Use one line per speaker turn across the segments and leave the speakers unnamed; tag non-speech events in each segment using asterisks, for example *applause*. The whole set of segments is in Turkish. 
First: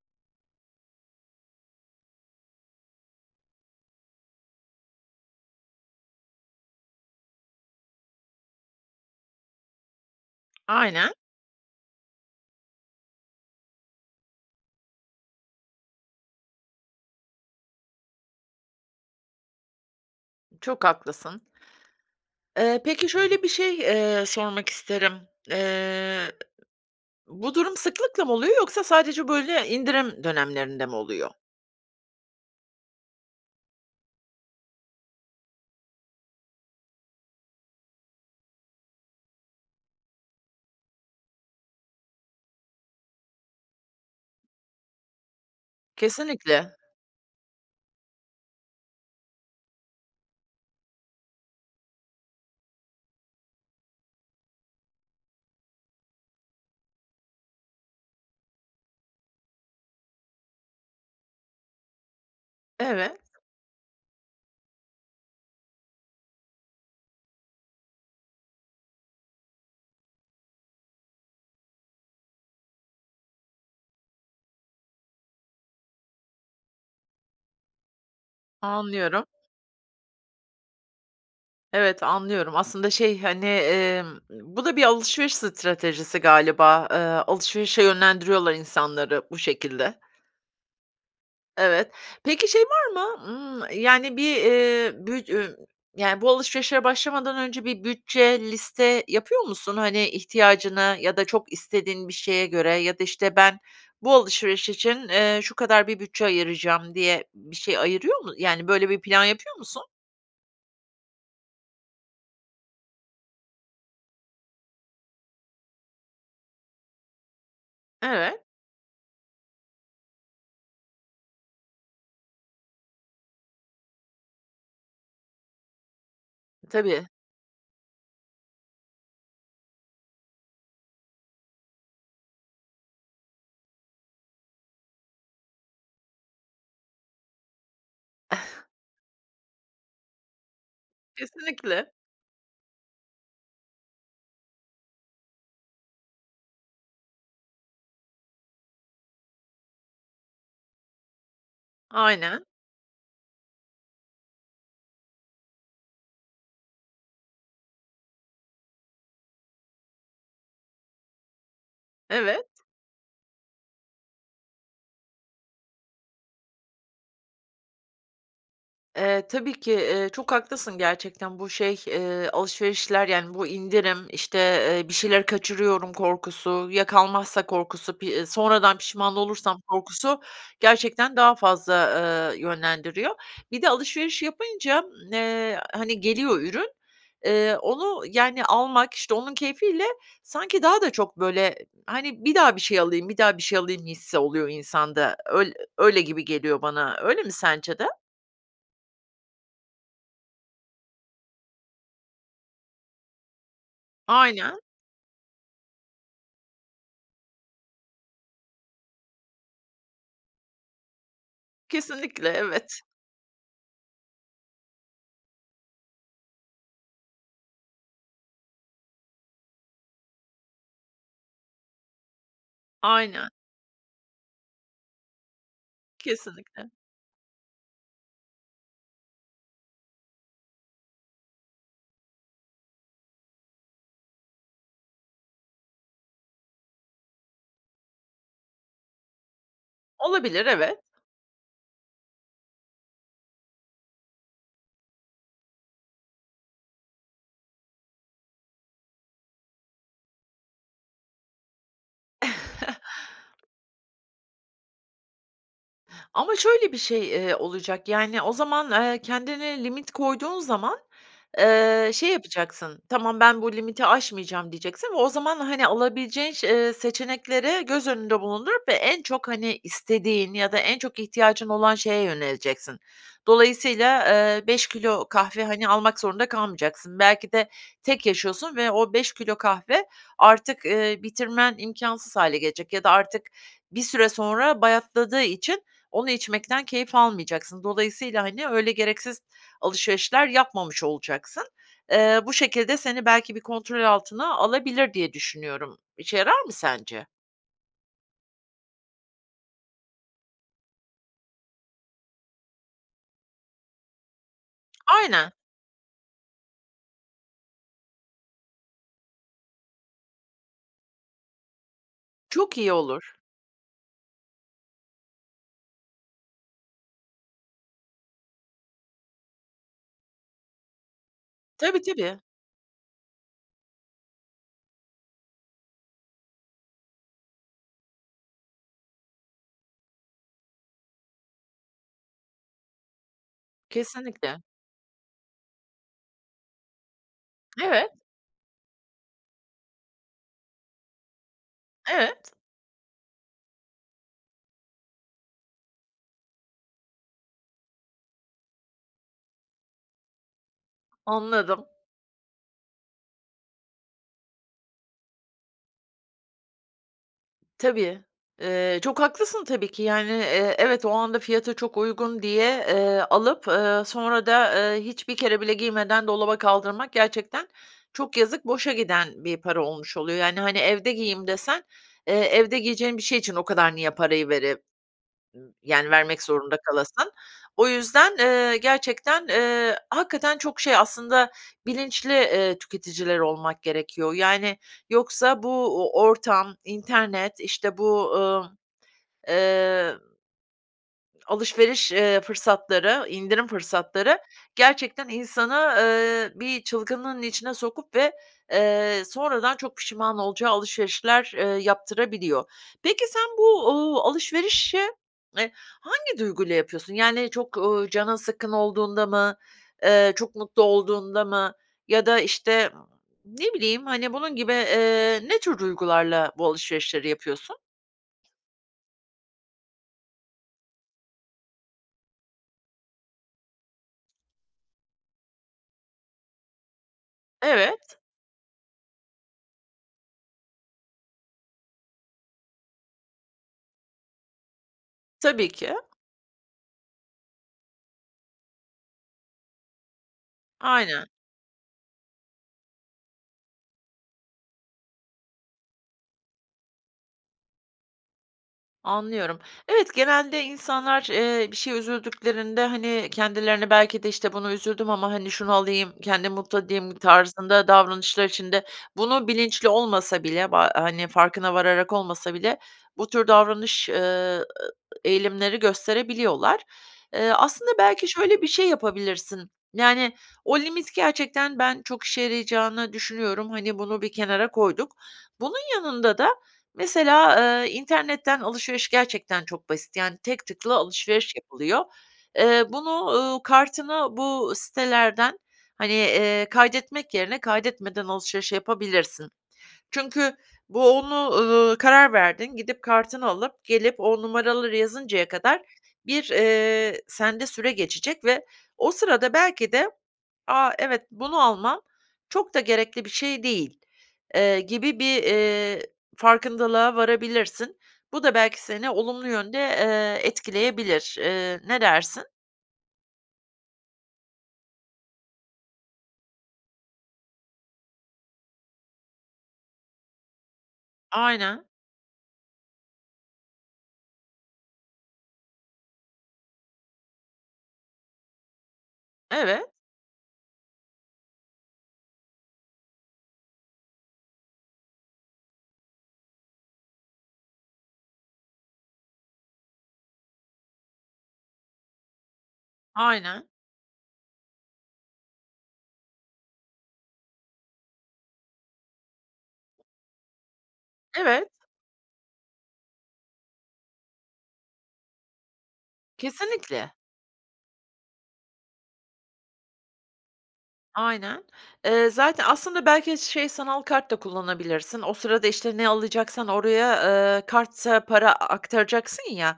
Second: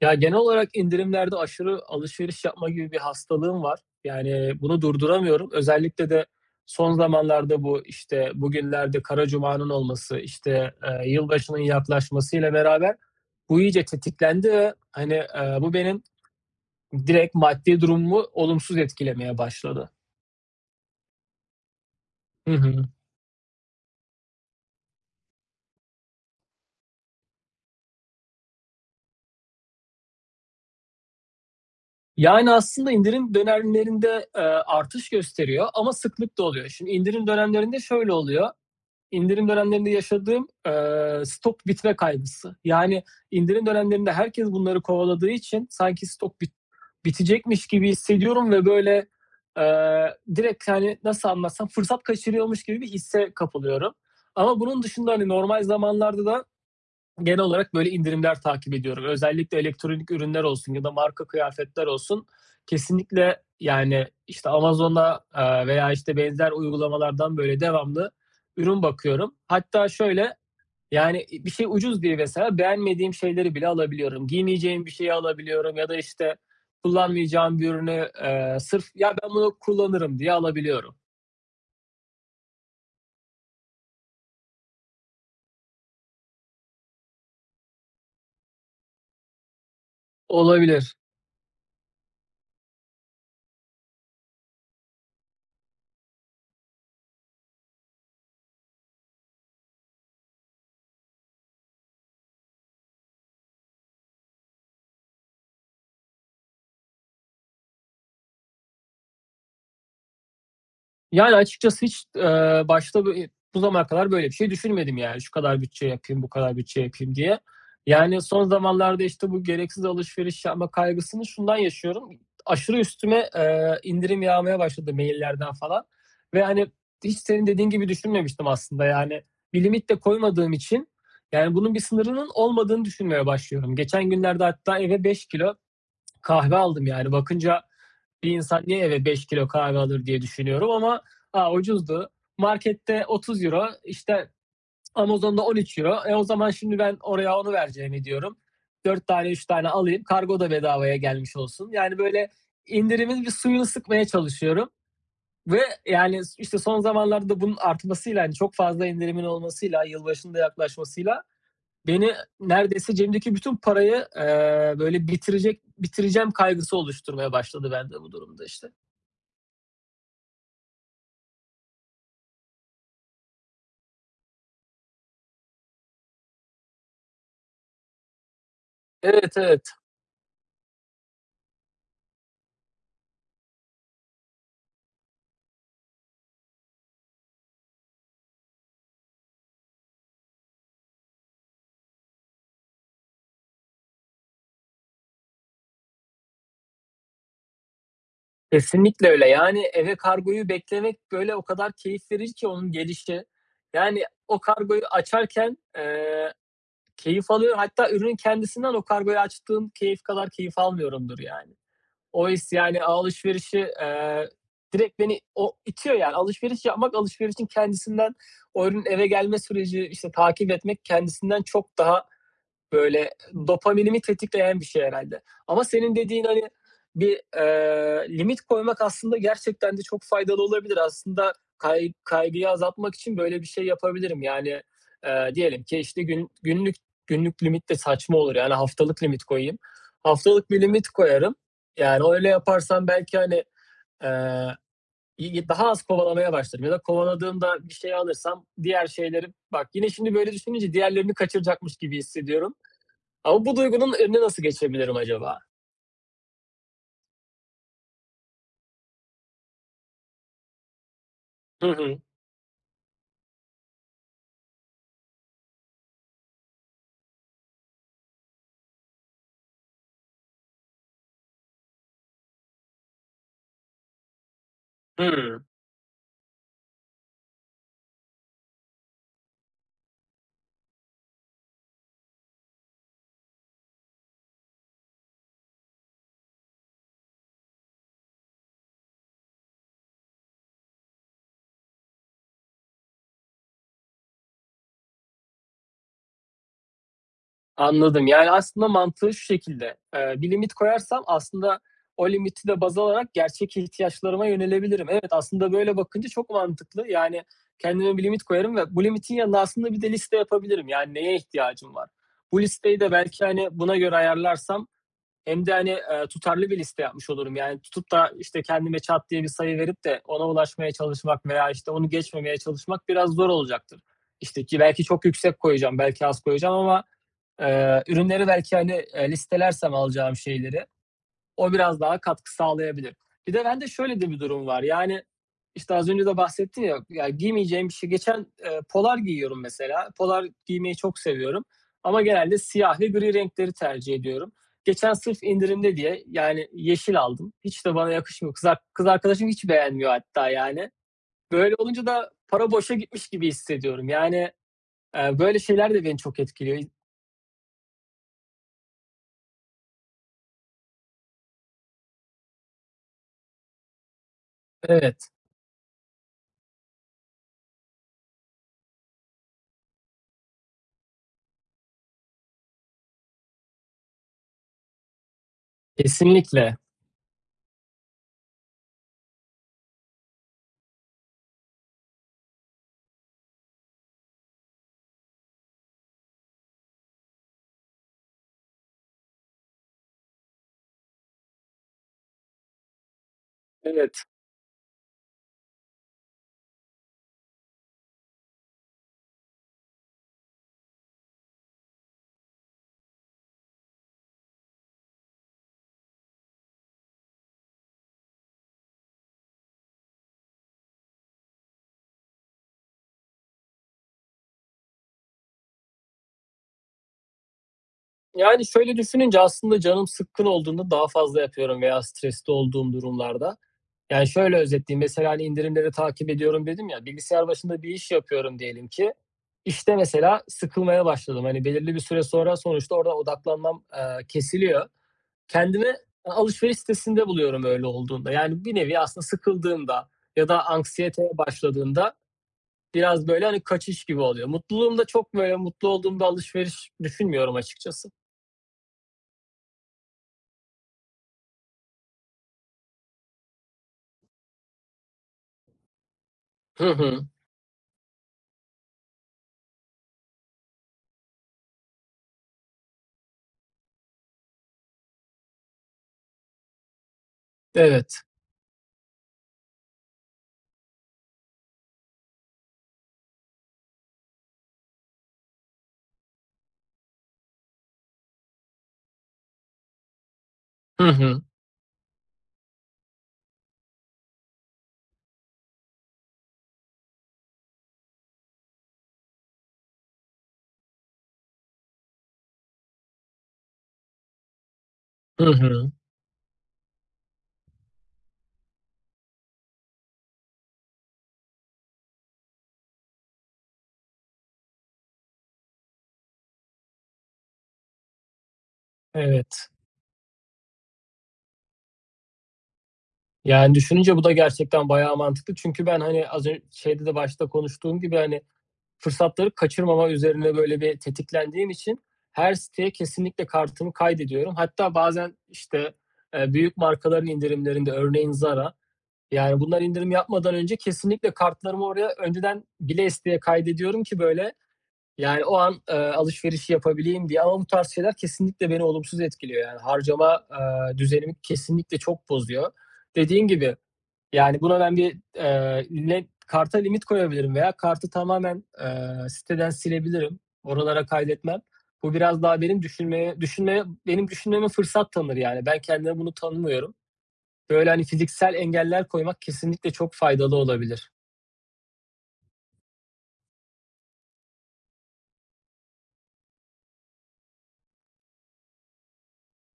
Ya, genel olarak indirimlerde aşırı alışveriş yapma gibi bir hastalığım var. Yani bunu durduramıyorum. Özellikle de son zamanlarda bu, işte, bugünlerde Kara Cuma'nın olması, işte, ııı,
Aynen.
yılbaşının yaklaşmasıyla beraber bu iyice tetiklendi ve, hani, ııı, bu benim direkt maddi durumumu olumsuz etkilemeye başladı.
Çok haklısın.
Hı
Eee,
hı.
peki şöyle bir şey, eee, sormak isterim. Iıı, ı ı bu durum sıklıkla mı oluyor yoksa sadece böyle indirim dönemlerinde mi oluyor?
Yani aslında indirim dönemlerinde, aaa, artış gösteriyor ama sıklıkla oluyor. Şimdi indirim dönemlerinde şöyle oluyor; indirim dönemlerinde yaşadığım, aaa, stok bitme kaygısı yani indirim dönemlerinde herkes bunları kovaladığı için sanki stok bit
Kesinlikle.
bitecekmiş gibi hissediyorum ve böyle, aaa, direkt, hani, nasıl anlatsam fırsat kaçırıyormuş gibi bir hisse kapılıyorum. Ama bunun dışında, hani, normal zamanlarda da genel olarak böyle indirimler takip ediyorum. Özellikle elektronik ürünler olsun ya da marka kıyafetler olsun
Evet.
kesinlikle yani, işte, Amazon'da, aaa, veya, işte, benzer uygulamalardan böyle devamlı ürün bakıyorum. Hatta şöyle; yani, iii, bir şey ucuz diye mesela beğenmediğim şeyleri bile alabiliyorum. Giymeyeceğim bir şeyi alabiliyorum ya da, işte, kullanmayacağım bir ürünü, ııı, sırf, "Ya,
Anlıyorum.
ben bunu kullanırım." diye alabiliyorum.
Evet, anlıyorum. Aslında, şey, hani, emm, bu da bir alışveriş stratejisi galiba. Eee, alışverişe yönlendiriyorlar insanları bu şekilde.
Olabilir.
Evet. Peki şey var mı? Imm, yani, bir, eee, bü üy yani, bu alışverişe başlamadan önce bir bütçe, liste yapıyor musun? Hani, ihtiyacını ya da çok istediğin bir şeye göre ya da, işte, ben bu alışveriş için, eee, şu kadar bir bütçe ayıracağım diye bir şey ayırıyor mu, yani böyle bir plan yapıyor musun?
Yani, açıkçası hiç, eee, başta bu i bu zamana kadar böyle bir şey düşünmedim. Yani şu kadar bütçe yapayım, bu kadar bütçe yapayım diye. Yani,
Evet.
son zamanlarda, işte, bu gereksiz alışveriş yapma kaygısını şundan yaşıyorum. Aşırı üstüme, eee, indirim yağmaya başladı maillerden falan. Ve, hani,
Tabii.
hiç senin dediğin gibi düşünmemiştim aslında. Yani, bir limit de koymadığım için, yani, bunun bir sınırının olmadığını düşünmeye başlıyorum. Geçen günlerde hatta eve 5 kilo kahve aldım. Yani, bakınca bir
Ih.
insan niye eve 5 kilo kahve alır diye düşünüyorum ama ha,
Kesinlikle.
ucuzdu markette €30 işte, Amazon'da €13 eee, o zaman şimdi ben oraya onu vereceğimi diyorum, 4 tane 3 tane alayım kargo da bedavaya gelmiş olsun. Yani, böyle,
Aynen.
indirimin bir suyunu sıkmaya çalışıyorum. Ve, yani, işte, son zamanlarda da bunun artmasıyla, hani, çok fazla indirimin olmasıyla, yılbaşının da yaklaşmasıyla beni
Evet.
neredeyse cebimdeki bütün parayı, eee, böyle, bitirecek bitireceğim kaygısı oluşturmaya başladı bende bu durum da işte.
Eee, tabii ki. Eee, çok haklısın gerçekten. Bu, şey, eee, alışverişler yani bu indirim, işte, eee, bir şeyleri kaçırıyorum korkusu, ya kalmazsa korkusu, pi sonradan pişman
Evet,
olursam
evet.
korkusu gerçekten daha fazla, eee, yönlendiriyor. Bir de alışveriş yapınca, ımm, eee, hani, geliyor ürün. Eee, onu yani almak, işte, onun keyfiyle sanki daha da çok, böyle, hani, bir daha bir şey alayım, bir daha bir şey alayım hissi oluyor insanda. Öyl öyle gibi geliyor bana, öyle mi sence de?
Kesinlikle öyle. Yani, eve kargoyu beklemek, böyle, o kadar keyif verici ki onun gelişi. Yani, o
Aynen.
kargoyu açarken, eee, keyif alıyorum. Hatta ürünün kendisinden o kargoyu açtığım keyif kadar keyif almıyorumdur yani. O
Kesinlikle,
his,
evet.
yani, alışverişi, eee, direkt beni o itiyor yani alışveriş yapmak alışverişin kendisinden o ürünün eve gelme süreci, işte, takip etmek kendisinden çok daha, böyle,
Aynen.
dopaminimi tetikleyen bir şey herhâlde. Ama senin dediğine
Kesinlikle.
bir, eee, limit koymak aslında gerçekten de çok faydalı olabilir. Aslında kay kaygıyı azaltmak için böyle bir şey yapabilirim. Yani, eee, diyelim ki, işte, gün günlük günlük limit de saçma olur. Yani haftalık limit koyayım.
Olabilir,
Haftalık bir
evet.
limit koyarım. Yani, o öyle yaparsam belki, hani, eee, igi daha az kovalamaya başlarım ya da kovaladığımda bir şey alırsam diğer şeylerin, bak yine şimdi böyle düşününce diğerlerini kaçıracakmış gibi hissediyorum. Ama
*chuckles*
bu duygunun önüne nasıl geçebilirim acaba?
Ama şöyle bir şey, eee, olacak, yani, o zaman, eee, kendine limit koyduğun zaman,
Hı
eee,
hı.
şey yapacaksın, "Tamam, ben bu limiti aşmayacağım," diyeceksin ve o zaman, hani, alabileceğin şe ııı, seçenekleri göz önünde bulundurup ve en çok, hani, istediğin ya da en çok ihtiyacın olan şeye yöneleceksin. Dolayısıyla, ııı, 5 kilo
Hımm.
kahve, hani, almak zorunda kalmayacaksın. Belki de tek yaşıyorsun ve o 5 kilo kahve artık, ııı, bitirmen imkânsız hâle gelecek ya da artık bir süre sonra bayatladığı için onu içmekten keyif almayacaksın. Dolayısıyla, hani, öyle gereksiz alışverişler yapmamış olacaksın. Eee, bu şekilde seni belki bir kontrol altına alabilir diye düşünüyorum. İşe yarar mı sence?
Anladım. Yani, aslında mantığı şu şekilde, ııı, bir limit koyarsam aslında o limiti de baz alarak gerçek ihtiyaçlarıma yönelebilirim. Evet,
Ayne
aslında böyle bakınca çok mantıklı. Yani, kendime bir limit koyarım ve bu limitin yanında aslında bir de liste yapabilirim. Yani, neye ihtiyacım var? Bu
Çok iyi
listeyi de
olur.
belki, hani, buna göre ayarlarsam hem de hani, ııı, tutarlı bir liste yapmış olurum. Yani, tutup da işte, kendime çat diye bir sayı verip de ona ulaşmaya çalışmak veya işte,
Tabii,
onu
tabii.
geçmemeye çalışmak biraz zor olacaktır. İşte, ki belki çok yüksek koyacağım, belki az koyacağım ama, ııı, ürünleri belki, hani, ııı, listelersem alacağım şeyleri o biraz daha katkı sağlayabilir. Bir de bende şöyle de bir
Kesinlikle.
durum var, yani, işte, az önce de bahsettim ya ya giymeyeceğim bir şey
Evet.
geçen, ııı, polar giyiyorum mesela. Polar giymeyi çok seviyorum ama
Evet.
genelde siyah ve gri renkleri tercih ediyorum. Geçen sırf indirimde diye, yani, yeşil aldım. Hiç de bana yakışmıyor. Kız ar kız arkadaşım hiç beğenmiyor hatta, yani. Böyle
Anladım.
olunca da para boşa gitmiş gibi hissediyorum. Yani, ııı, böyle şeyler de beni çok etkiliyor. İ
Tabii. Eee, çok haklısın tabii ki, yani, eee, evet, o anda fiyatı çok uygun diye, eee, alıp, ııı, sonra da, eee,
Evet.
hiçbir kere bile giymeden dolaba kaldırmak gerçekten çok yazık, boşa giden bir para olmuş oluyor. Yani, hani, evde giyeyim desen, eee, evde giyeceğin bir şey için o kadar niye parayı vere ı yani, vermek
Kesinlikle.
zorunda kalasın. O yüzden, eee, gerçekten, eee, hakikaten çok şey aslında bilinçli, eee, tüketiciler olmak gerekiyor, yani, yoksa bu, uuu, ortam, internet, işte bu, ııı, eee Alışveriş, eee, fırsatları, indirim
Evet.
fırsatları gerçekten insanı, ııı, bir çılgınlığın içine sokup ve, eee, sonradan çok pişman olacağı alışverişler, eee, yaptırabiliyor. Peki sen bu, uuu, alışverişe, eee, hangi duyguyla yapıyorsun? Yani çok, uuu, canın sıkkın olduğunda mı, eee, çok mutlu olduğunda mı ya da, işte, ımm, ne bileyim, hani, bunun gibi, eee, ne tür duygularla bu alışverişleri yapıyorsun?
Yani, şöyle düşününce, aslında canım sıkkın olduğunda daha fazla yapıyorum veya stresli olduğum durumlarda. Yani şöyle özetleyeyim mesela, hani, indirimleri takip ediyorum dedim ya bilgisayar başında bir iş
Evet.
yapıyorum diyelim ki, işte, mesela sıkılmaya başladım, hani, belirli bir süre sonra sonuçta oradan odaklanmam, aaa, kesiliyor.
Tabii
Kendimi
ki.
a alışveriş sitesinde buluyorum öyle olduğunda, yani, bir nevi aslında sıkıldığımda ya da
Aynen.
anksiyeteye başladığında biraz, böyle, hani, kaçış gibi oluyor. Mutluluğumda çok böyle mutlu olduğumda alışveriş düşünmüyorum açıkçası.
Anlıyorum. Evet genelde insanlar, eee, bir şeye üzüldüklerinde, hani, kendilerine belki de, "İşte buna üzüldüm ama hani şunu alayım, kendimi mutlu
Hı
edeyim."
hı.
tarzında davranışlar içinde bunu bilinçli olmasa bile, ba hani farkına vararak olmasa bile, bu tür davranış, ııı, eee, eğilimleri gösterebiliyorlar. Eee, aslında
Evet.
belki şöyle bir şey yapabilirsin; yani, o limit gerçekten ben çok işe yarayacağını düşünüyorum. Hani, bunu bir kenara koyduk. Bunun yanında da mesela, eee, internetten alışveriş gerçekten çok basit. Yani tek tıkla
Hı hı.
alışveriş yapılıyor. Eee, bunu, ııı, kartına bu sitelerden, hani, eee, kaydetmek yerine kaydetmeden alışveriş yapabilirsin. Çünkü bu onu, ııı, karar verdin. Gidip kartını alıp gelip o numaraları
Hı
yazıncaya kadar
hı.
bir, eee, sende süre geçecek ve o sırada belki de a, evet, bunu almam çok da gerekli bir şey değil, eee, gibi bir, eee, farkındalığa varabilirsin. Bu da belki seni olumlu
Evet.
yönde, eee, etkileyebilir. Eee, ne dersin?
Yani düşününce bu da gerçekten bayağı mantıklı. Çünkü ben, hani, az ön şeyde de başta konuştuğum gibi, hani, fırsatları kaçırmama üzerine böyle bir tetiklendiğim
Aynen.
için her siteye kesinlikle kartımı kaydediyorum. Hatta bazen, işte, eee, büyük markaların indirimlerinde örneğin; Zara, yani, bunlar
Evet.
indirim yapmadan önce kesinlikle kartlarımı oraya önceden bile isteye kaydediyorum ki böyle, yani, o an, eee, alışverişi yapabileyim diye ama bu tarz şeyler kesinlikle beni olumsuz etkiliyor. Yani harcama, eee, düzenimi kesinlikle çok bozuyor. Dediğim
Aynen.
gibi, yani, buna ben bir, eee, ne karta limit koyabilirim veya kartı tamamen, eee, siteden silebilirim. Oralara kaydetmem.
Evet.
Bu biraz daha benim düşünmeye düşünmeye benim düşünmeme fırsat tanır. Yani ben kendime bunu tanımıyorum.
Kesinlikle.
Böyle, hani, fiziksel engeller koymak kesinlikle çok faydalı olabilir.
Aynen. Eee, zaten, aslında, belki de şey sanal kart da kullanabilirsin. O sırada işte ne alacaksan oraya, eee, karta para aktaracaksın ya,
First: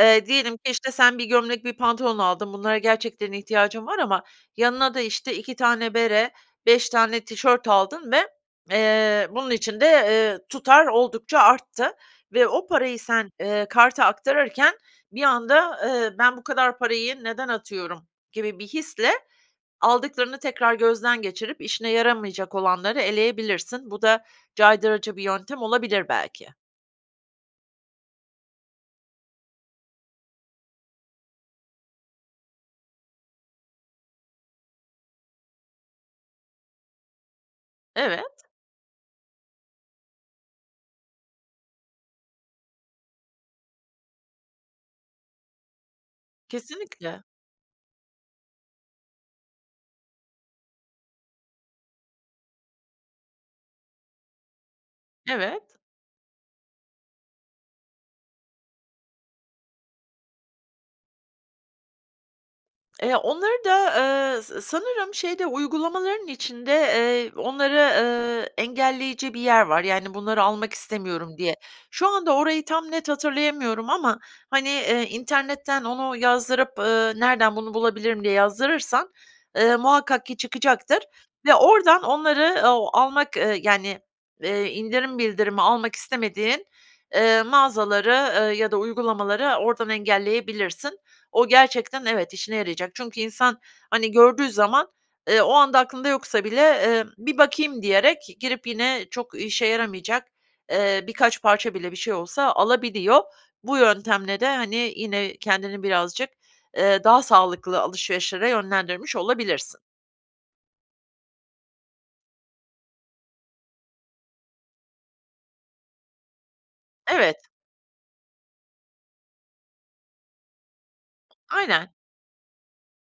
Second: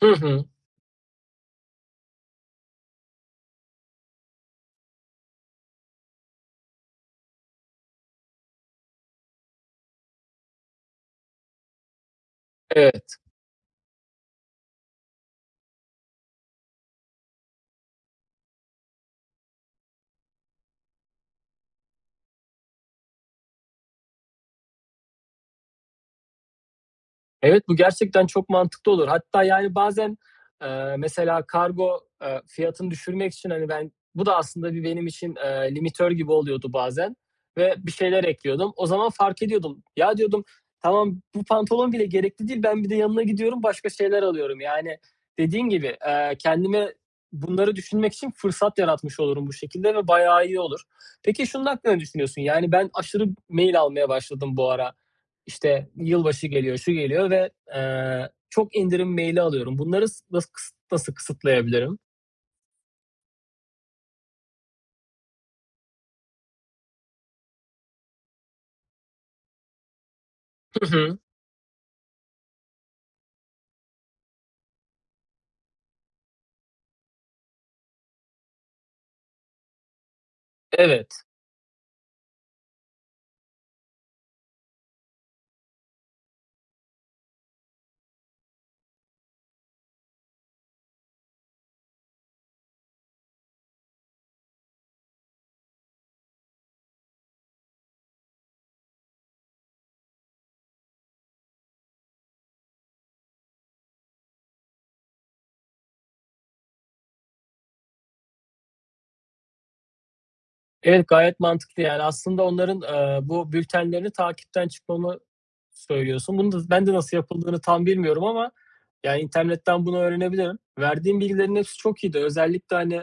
Hı hı.
diyelim ki işte sen 1 gömlek, 1 pantolon aldın, bunlara gerçekten ihtiyacın var ama yanına da işte 2 tane bere, 5 tane tişört aldın ve, eee, bunun için de, eee, tutar oldukça arttı ve o parayı
Evet.
sen, eee, karta aktarırken bir anda, eee, "Ben bu kadar parayı neden atıyorum." gibi bir hisle aldıklarını tekrar gözden geçirip işine yaramayacak olanları eleyebilirsin. Bu da caydırıcı bir yöntem olabilir belki.
Evet, bu gerçekten çok mantıklı olur. Hatta, yani, bazen, eee, mesela kargo, eee, fiyatını düşürmek için, hani, ben bu da aslında bir benim için, eee, limitör gibi oluyordu bazen ve bir şeyler
Evet.
ekliyordum. O zaman fark ediyordum: "Ya," diyordum "tamam, bu pantolon bile gerekli değil, ben bir de yanına gidiyorum başka şeyler alıyorum." Yani, dediğin gibi, eee, kendime
Kesinlikle.
bunları düşünmek için fırsat yaratmış olurum bu şekilde ve bayağı iyi olur. Peki, şunun hakkında ne düşünüyorsun: Yani, ben aşırı mail almaya başladım bu ara,
Evet.
işte, yılbaşı geliyor, şu geliyor ve, eee, çok indirim mail'i alıyorum. Bunları s nası kıs nasıl kısıtlayabilirim?
Eee, onları da, eee, s sanırım şeyde, uygulamaların içinde, eee, onları, eee, engelleyici bir yer var, yani: "Bunları almak
Hı hı.
istemiyorum." diye. Şu anda orayı tam net hatırlayamıyorum ama, hani, internetten onu yazdırıp, ııı, "Nereden bunu bulabilirim?" diye yazdırırsan, eee, muhakkak ki çıkacaktır
Evet.
ve oradan onları, ooo, almak, ııı, yani, eee, indirim bildirimi almak istemediğin, eee, mağazaları, eee, ya da uygulamaları oradan engelleyebilirsin. O gerçekten, evet, işine yarayacak çünkü insan, hani, gördüğü zaman, eee, o anda aklında yoksa bile, eee, "Bir bakayım." diyerek girip yine çok işe yaramayacak, eee, birkaç parça bile bir şey olsa alabiliyor. Bu yöntemle de, hani, yine kendini birazcık, eee, daha sağlıklı alışverişlere yönlendirmiş olabilirsin.
Evet, gayet mantıklı yani. Aslında onların, eee, bu bültenlerini takipten çıkmamı söylüyorsun. Bunu da ben de nasıl
Evet.
yapıldığını tam bilmiyorum ama; ya, internetten bunu öğrenebilirim. Verdiğin bilgilerin hepsi
Aynen.
çok iyiydi. Özellikle, hani,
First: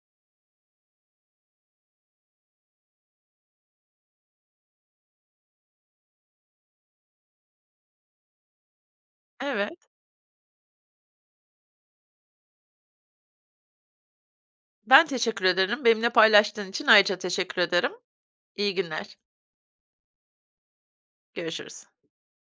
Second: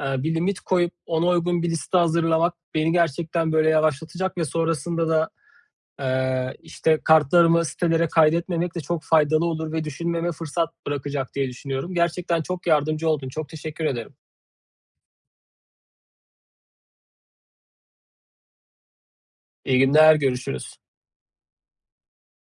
eee, bir limit koyup ona uygun bir liste hazırlamak beni gerçekten, böyle, yavaşlatacak ve sonrasında da, eee, işte, kartlarımı sitelere kaydetmemek de çok faydalı olur ve
Evet.
düşünmeme fırsat bırakacak diye düşünüyorum. Gerçekten çok yardımcı oldun. Çok teşekkür ederim.
Ben teşekkür ederim, benimle paylaştığın için ayrıca teşekkür ederim. İyi günler.
İyi günler, görüşürüz.
Görüşürüz.